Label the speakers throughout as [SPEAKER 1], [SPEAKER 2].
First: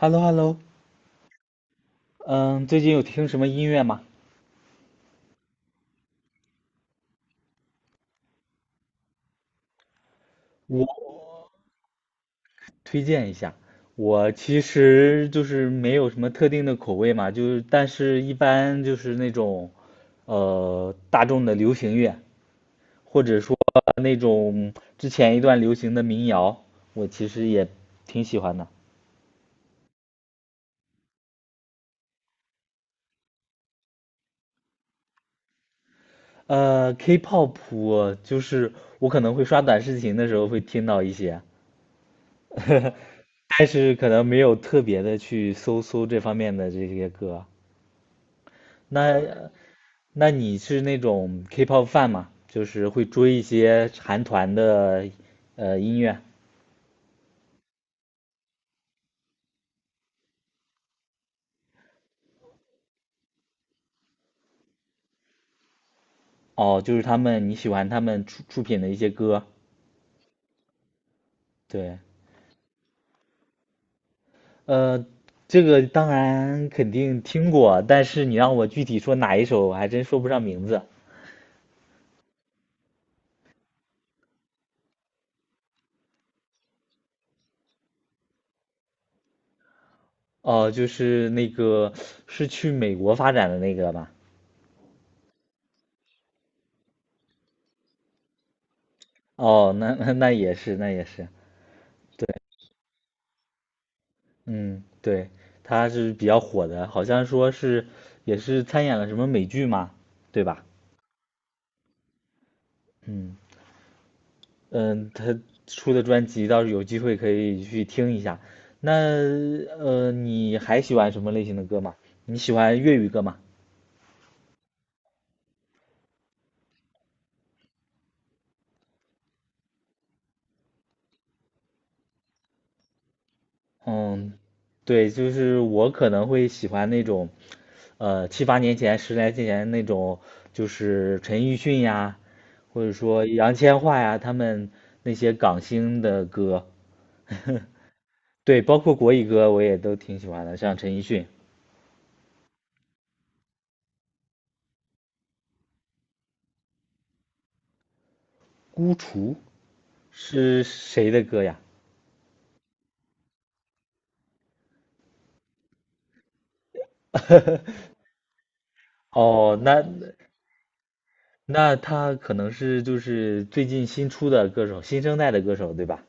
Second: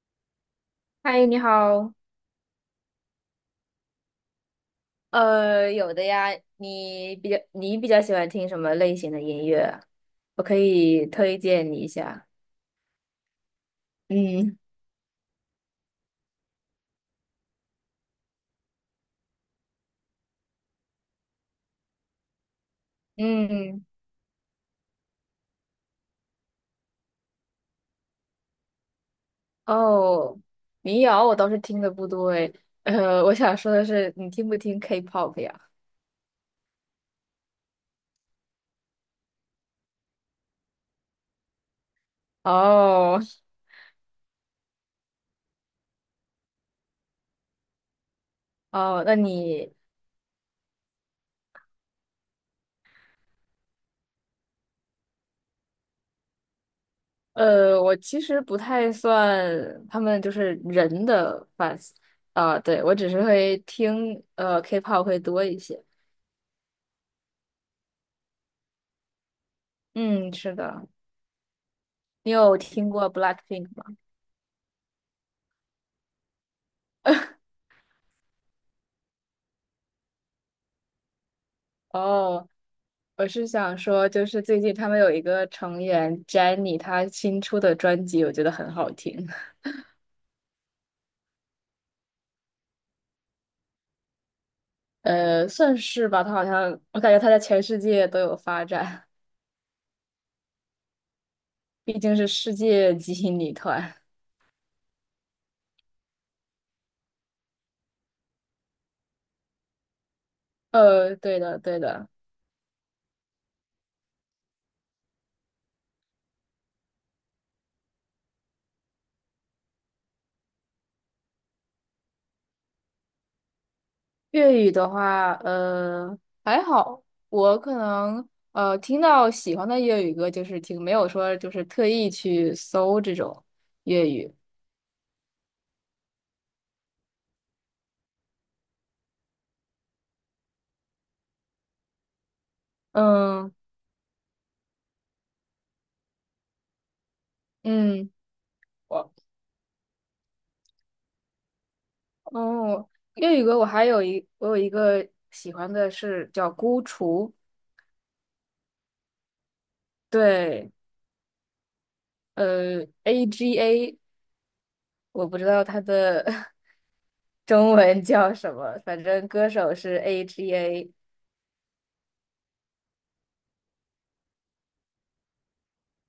[SPEAKER 1] h e l l o h e l l o
[SPEAKER 2] 嗨，你好。
[SPEAKER 1] 嗯，最近有听什么音乐吗？
[SPEAKER 2] 有的呀，你比较喜欢听什么类型的音乐啊我可
[SPEAKER 1] 我
[SPEAKER 2] 以推荐你一下。
[SPEAKER 1] 推荐一下。我
[SPEAKER 2] 嗯，
[SPEAKER 1] 其实就是没有什么特定的口味嘛，就是但是一般就是那种，大众的流行乐，或者说
[SPEAKER 2] 嗯，
[SPEAKER 1] 那种之前一段流行的民谣，我其实也挺喜欢的。
[SPEAKER 2] 哦，民谣我倒是听的不多诶。我想说的是，你听不听 K-pop 呀？
[SPEAKER 1] K-pop 我就是我可能会刷短视频的时候会听到一些，
[SPEAKER 2] 哦
[SPEAKER 1] 但是可能没有特别的去搜搜这方面的这些歌。
[SPEAKER 2] 哦，那
[SPEAKER 1] 那
[SPEAKER 2] 你
[SPEAKER 1] 那你是那种 K-pop fan 吗？就是会追一些韩团的音乐？
[SPEAKER 2] 我其实不太算他们就是人的 fans 啊，对，我只是会听K-pop 会多一些。
[SPEAKER 1] 哦，就是他们你喜欢他们出品的一些歌？
[SPEAKER 2] 嗯，是的。
[SPEAKER 1] 对，
[SPEAKER 2] 你有听过 BLACKPINK 吗？
[SPEAKER 1] 呃，这个当然肯定听过，但是你让我具体说哪一首，我还真说不上名字。
[SPEAKER 2] 哦，我是想说，就是最近他们有一个成员 Jennie,她新出的专辑我觉得很好听，
[SPEAKER 1] 哦，就是那个是去美国发展的那个吧？
[SPEAKER 2] 算是吧，她好像我感觉她在全世界都有发展，
[SPEAKER 1] 哦，那也是，那也是。
[SPEAKER 2] 毕竟是
[SPEAKER 1] 对。
[SPEAKER 2] 世界级女团。
[SPEAKER 1] 嗯，对，他是比较火的，好像说是也是参演了什么美剧嘛，对吧？
[SPEAKER 2] 对的，对的。
[SPEAKER 1] 嗯嗯，他出的专辑倒是有机会可以去听一下。那你还喜欢什么类型的歌吗？你喜欢粤语歌吗？
[SPEAKER 2] 粤语的话，还好，我可能听到喜欢的粤语歌就是听，没有说就是特意去搜这种粤语。
[SPEAKER 1] 嗯，对，就是我可能会喜欢那种，七八年前、十来年前那种，就是陈奕迅呀，或者说
[SPEAKER 2] 嗯
[SPEAKER 1] 杨千嬅呀，他们那些港星的歌。
[SPEAKER 2] 嗯。
[SPEAKER 1] 对，包括
[SPEAKER 2] 我。
[SPEAKER 1] 国语歌我也都挺喜欢的，像陈奕迅
[SPEAKER 2] 哦，粤语歌我有一个喜欢的是叫《孤雏》，
[SPEAKER 1] 《孤雏》是
[SPEAKER 2] 对，
[SPEAKER 1] 谁的歌呀？
[SPEAKER 2] A G A，我不知道它的 中文叫什么，反正歌
[SPEAKER 1] 哦，
[SPEAKER 2] 手
[SPEAKER 1] 那
[SPEAKER 2] 是 A G A，
[SPEAKER 1] 那他可能是就是最近新出的歌手，新生代的歌手，对吧？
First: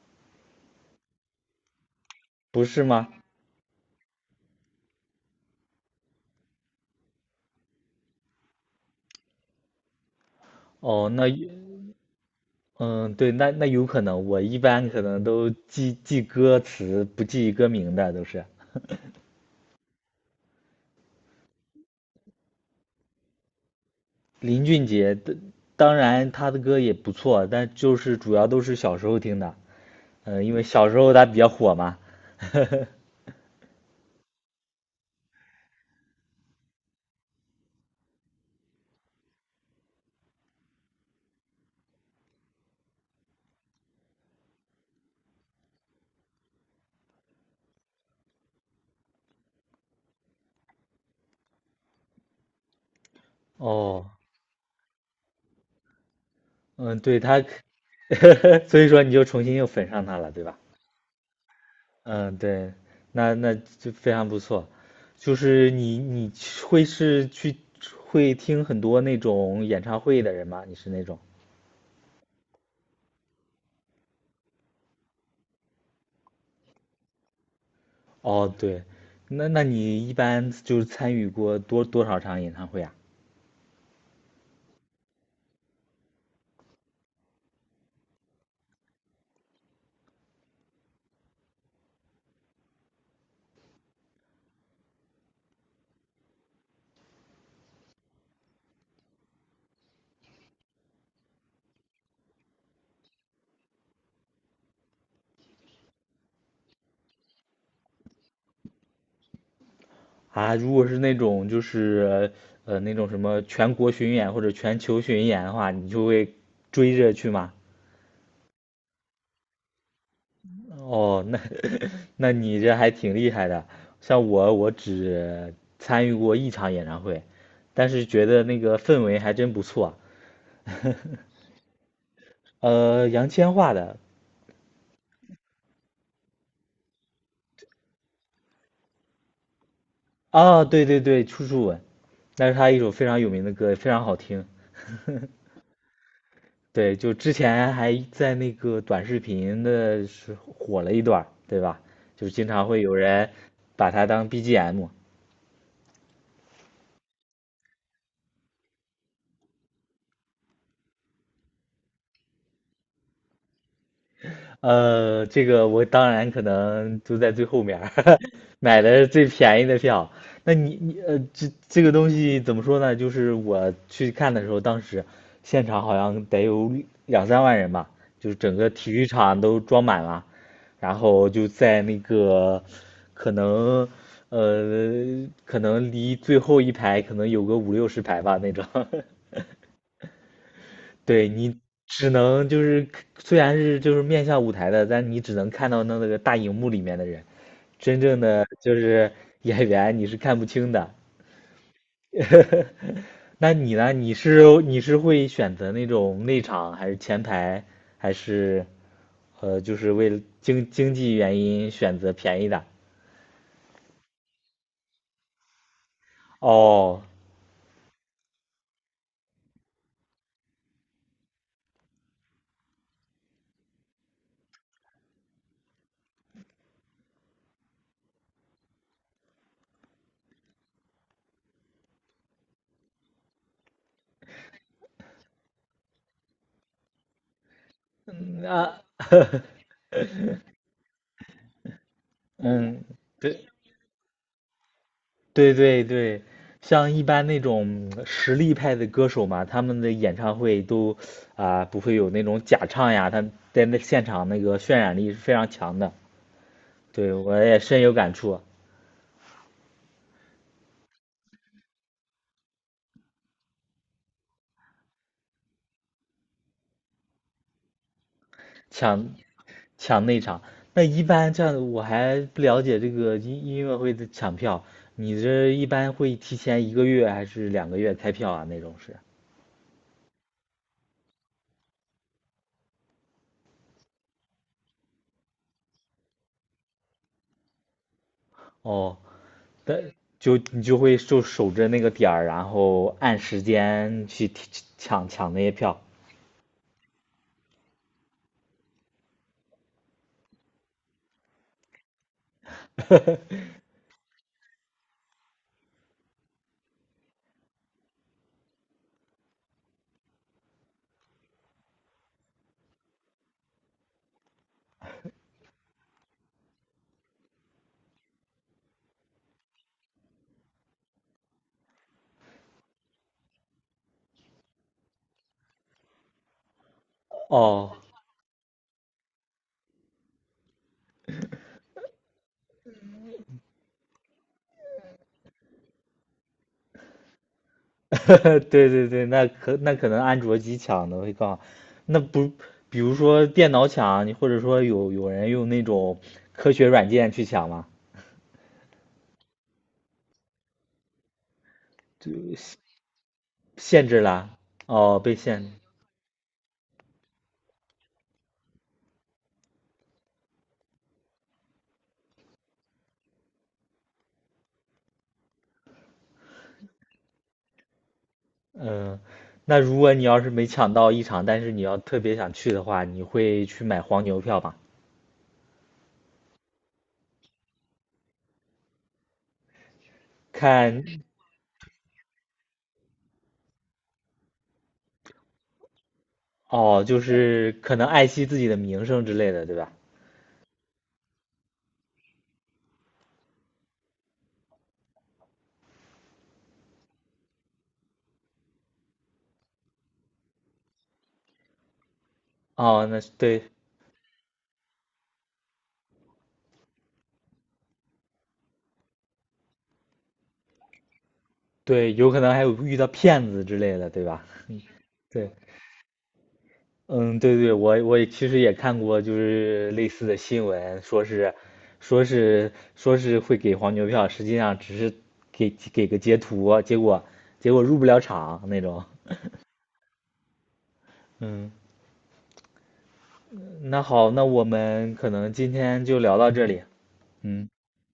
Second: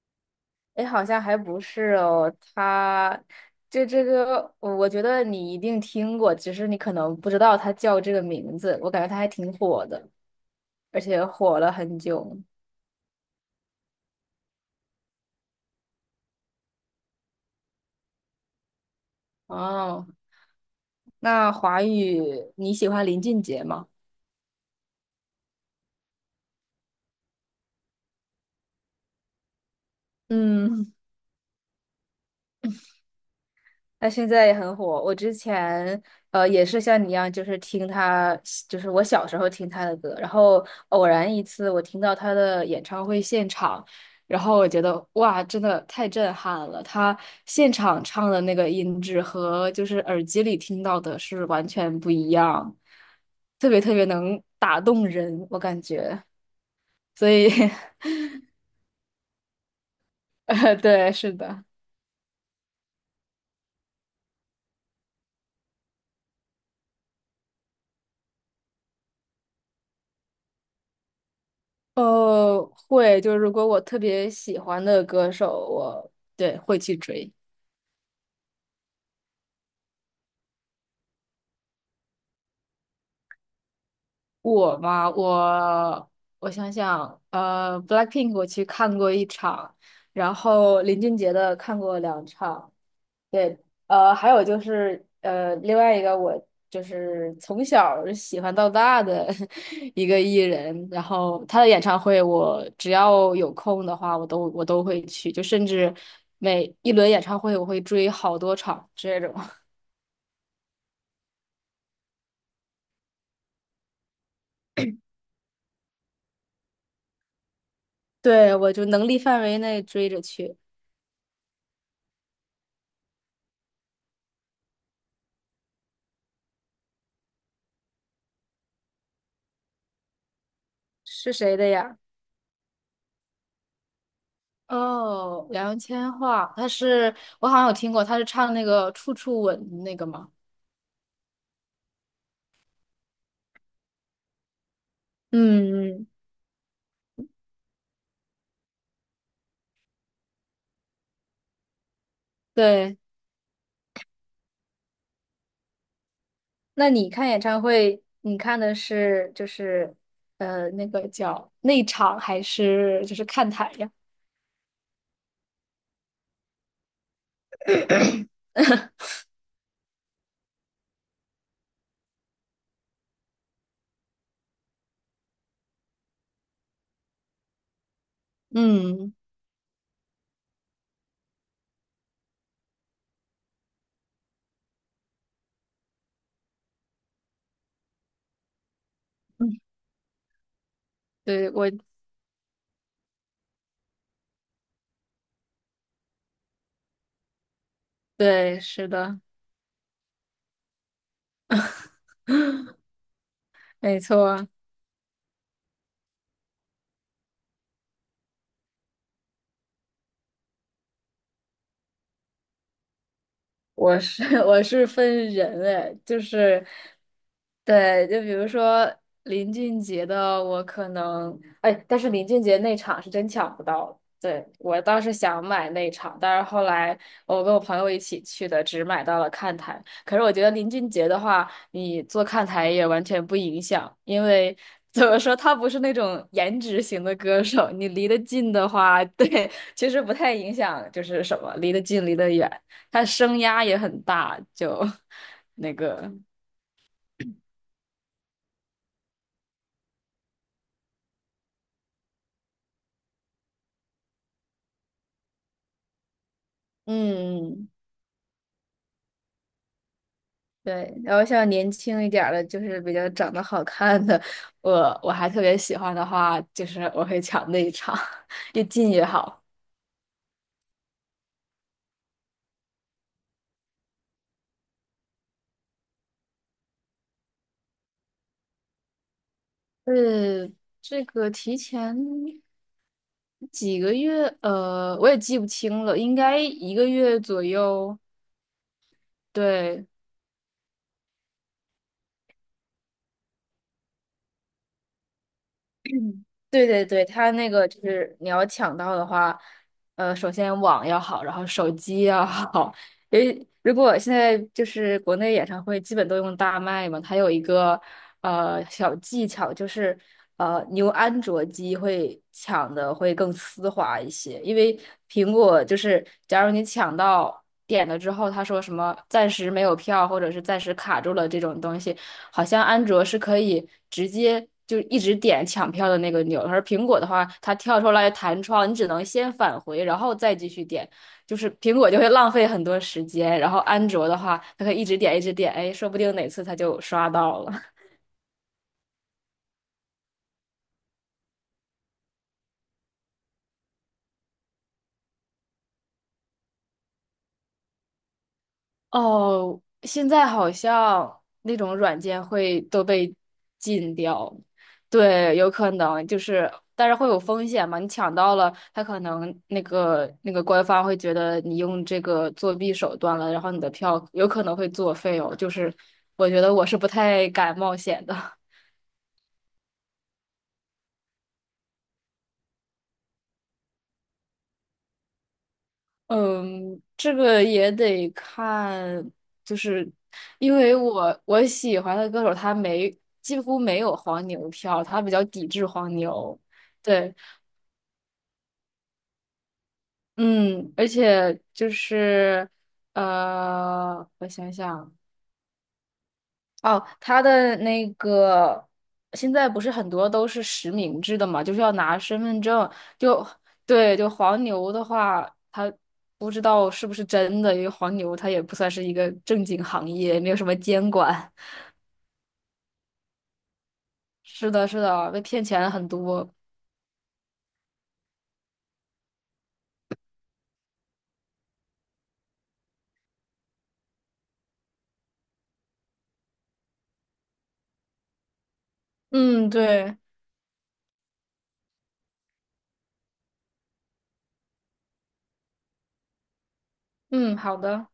[SPEAKER 2] 哎，诶好像还不是哦，
[SPEAKER 1] 不是吗？
[SPEAKER 2] 他这个我觉得你一定听过，只是你可能不知道他叫这个名字，我感觉他还挺火的，而
[SPEAKER 1] 哦，
[SPEAKER 2] 且
[SPEAKER 1] 那
[SPEAKER 2] 火了很久。
[SPEAKER 1] 嗯，对，那有可能，我一般可能都记记歌词，不记歌名的都是。
[SPEAKER 2] 哦，那华语你喜欢林俊杰吗？
[SPEAKER 1] 林俊杰的，当然他的歌也不错，但就是主要都是小时候听的，嗯，因为小
[SPEAKER 2] 嗯。
[SPEAKER 1] 时候他比较火嘛。
[SPEAKER 2] 他现在也很火。我之前也是像你一样，就是听他，就是我小时候听他的歌，然后偶然一次我听到他的演唱会现场，然后我觉得哇，真的太震撼了！他现场唱的那个音质和就是耳机里听到的是完全不一样，特别特别
[SPEAKER 1] 哦，
[SPEAKER 2] 能打动人，我感觉。
[SPEAKER 1] 嗯，对
[SPEAKER 2] 所
[SPEAKER 1] 他，
[SPEAKER 2] 以，
[SPEAKER 1] 所以说你就重新又粉上他了，对 吧？
[SPEAKER 2] 对，是的。
[SPEAKER 1] 嗯，对，那就非常不错。就是你你会是去会听很多那种演唱会的人吗？你是那种？
[SPEAKER 2] 会，就是如果我特别喜欢的歌手，我对会去追。
[SPEAKER 1] 哦，对，那你一般就是参与过多少场演唱会啊？
[SPEAKER 2] 我嘛，我我想想，Blackpink 我去看过一场，然后林俊杰的看过2 场，对，还有就是，另外一个我就是从小儿喜欢到大的 一个艺人，然后他的演唱会，我只要有空的话，我都会去，就甚至每一轮演唱会，我会追好多场这种。
[SPEAKER 1] 啊，如果是那种就是那种什么全国巡演或者全球巡演的话，你就会追着去吗？
[SPEAKER 2] 对，我就能力范围内追着去。
[SPEAKER 1] 哦，那你这还挺厉害的。像我，我只参与过一场演唱会，但是觉得那个氛围还真不错。
[SPEAKER 2] 是谁的呀？
[SPEAKER 1] 杨千嬅的，
[SPEAKER 2] 哦，杨千嬅，她是我好像有听过，她是唱那个《处处吻》那个吗？
[SPEAKER 1] 啊，对对对，《处处吻》，那是他一首非常有名的歌，非常好听。
[SPEAKER 2] 嗯，嗯，
[SPEAKER 1] 对，就之前还在那个短视频的是火了一段儿对吧？就是经常会有
[SPEAKER 2] 对。
[SPEAKER 1] 人把它当 BGM。
[SPEAKER 2] 那你看演唱会，你看的是就是那个叫内场还是就是看台呀？
[SPEAKER 1] 这个我当然可能就在最后面儿 买的最便宜的票。那你这个东西怎么说呢？就是我去看的时候，当时现场好像得有两三万人吧，就是整个体育
[SPEAKER 2] 嗯，
[SPEAKER 1] 场都装满了，然后就在那个可能可能离最后一排可能有个五六十排吧那种。对
[SPEAKER 2] 对，
[SPEAKER 1] 你
[SPEAKER 2] 我
[SPEAKER 1] 只能就是虽然是就是面向舞台的，但你只能看到那个大荧幕里面的人，真正的
[SPEAKER 2] 对，
[SPEAKER 1] 就
[SPEAKER 2] 是
[SPEAKER 1] 是
[SPEAKER 2] 的，
[SPEAKER 1] 演员你是看不清的。那你呢？
[SPEAKER 2] 没
[SPEAKER 1] 你
[SPEAKER 2] 错。
[SPEAKER 1] 是你是会选择那种内场还是前排，还是就是为了经济原因选择便宜的？
[SPEAKER 2] 我是 我是分人哎，就是，
[SPEAKER 1] 哦，
[SPEAKER 2] 对，就比如说林俊杰的，我可能哎，但是林俊杰那场是真抢不到。对，我倒是想买那场，但是后来我跟我朋友一起去的，只买到了看台。可是我觉得林俊杰的话，你坐看台也完全不影响，因为 怎么说，他不是那种颜值型的歌手，你离得
[SPEAKER 1] 嗯，
[SPEAKER 2] 近的
[SPEAKER 1] 那
[SPEAKER 2] 话，对，其实不太影响，就是什么离得近离得远。
[SPEAKER 1] 嗯，
[SPEAKER 2] 他声
[SPEAKER 1] 对
[SPEAKER 2] 压也很大，就
[SPEAKER 1] 对
[SPEAKER 2] 那
[SPEAKER 1] 对
[SPEAKER 2] 个，
[SPEAKER 1] 对，像一般那种实力派的歌手嘛，他们的演唱会都啊、不会有那种假唱呀，他在那现场那个渲染力是非常强的。对，我也
[SPEAKER 2] 嗯，
[SPEAKER 1] 深有感触，
[SPEAKER 2] 对，然后像年轻一点儿的，就是比较长得好看的，我还特别喜欢的话，就是我会抢那一场，越近越
[SPEAKER 1] 抢
[SPEAKER 2] 好。
[SPEAKER 1] 抢内场。那一般这样，我还不了解这个音乐会的抢票，你这一般会提前1个月还是2个月开票啊？那种是？
[SPEAKER 2] 呃，这个提前几个月，我也记不清了，应该一个月左右。
[SPEAKER 1] 哦，但
[SPEAKER 2] 对，
[SPEAKER 1] 就你就会就守着那个点儿，然后按时间去抢那些票。
[SPEAKER 2] 嗯，对对对，它那个就是你要抢到的话，首先网要好，然后手机要好。因为如果现在就是国内演唱会基本都用大麦嘛，它有一个小技巧，就是你用安卓机会抢的会更丝滑一些，因为苹果就是假如你抢到点了之后，他说什么暂时没有票或者是暂时卡住了这种东西。好像安卓是可以直接就一直点抢票的那个钮，而苹果的话，它
[SPEAKER 1] 哦，
[SPEAKER 2] 跳出来弹窗，你只能先返回，然后再继续点，就是苹果就会浪费很多时间，然后安卓的话，它可以一直点一直点，哎，说不定哪次它就刷到了。
[SPEAKER 1] 对对对，那可能安卓机抢的会更好，那不，比如说电脑抢，你或者说有人用那种科学软件去抢吗？
[SPEAKER 2] 哦，现在好像那种软
[SPEAKER 1] 就
[SPEAKER 2] 件
[SPEAKER 1] 限
[SPEAKER 2] 会都被
[SPEAKER 1] 限
[SPEAKER 2] 禁
[SPEAKER 1] 制
[SPEAKER 2] 掉，
[SPEAKER 1] 了，哦，被
[SPEAKER 2] 对，
[SPEAKER 1] 限制，
[SPEAKER 2] 有可能就是，但是会有风险嘛？你抢到了，他可能那个官方会觉得你用这个作弊手段了，然后你的票有可能会作废哦。就是我觉得我是不太敢冒险的。
[SPEAKER 1] 嗯，那如果你要是没抢到一场，但是你要特别想去的话，你会去买黄牛票吗？
[SPEAKER 2] 嗯，这个也得看，就是因为
[SPEAKER 1] 看，
[SPEAKER 2] 我喜欢的歌手他没几乎没有黄牛票，他比较抵制黄牛。
[SPEAKER 1] 哦，就
[SPEAKER 2] 对，
[SPEAKER 1] 是可能爱惜自己的名声之类的，对吧？
[SPEAKER 2] 嗯，而且就是我想想。哦，他的那个现在不是很多都是实名制的嘛，就是要拿身份证。
[SPEAKER 1] 哦，那
[SPEAKER 2] 就
[SPEAKER 1] 对
[SPEAKER 2] 对，就黄牛的话，他不知道是不是真的，因为黄牛他也不算是一个正经行业，也没有什么监管。
[SPEAKER 1] 对，有可能还有遇到骗子之类的，对 吧？
[SPEAKER 2] 是的，是 的，被
[SPEAKER 1] 对。
[SPEAKER 2] 骗钱很多。
[SPEAKER 1] 嗯，对对，我也其实也看过，就是类似的新闻，说是会给黄牛票，实际上只是给个截图，结果入不了场那种。
[SPEAKER 2] 嗯，对，
[SPEAKER 1] 嗯，那好，那我们可能今天就聊到这里。
[SPEAKER 2] 嗯，
[SPEAKER 1] 嗯，
[SPEAKER 2] 好的，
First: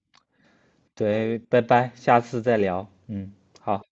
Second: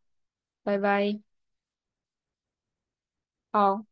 [SPEAKER 2] 拜拜，
[SPEAKER 1] 对，拜拜，下次再聊。嗯，好。
[SPEAKER 2] 好。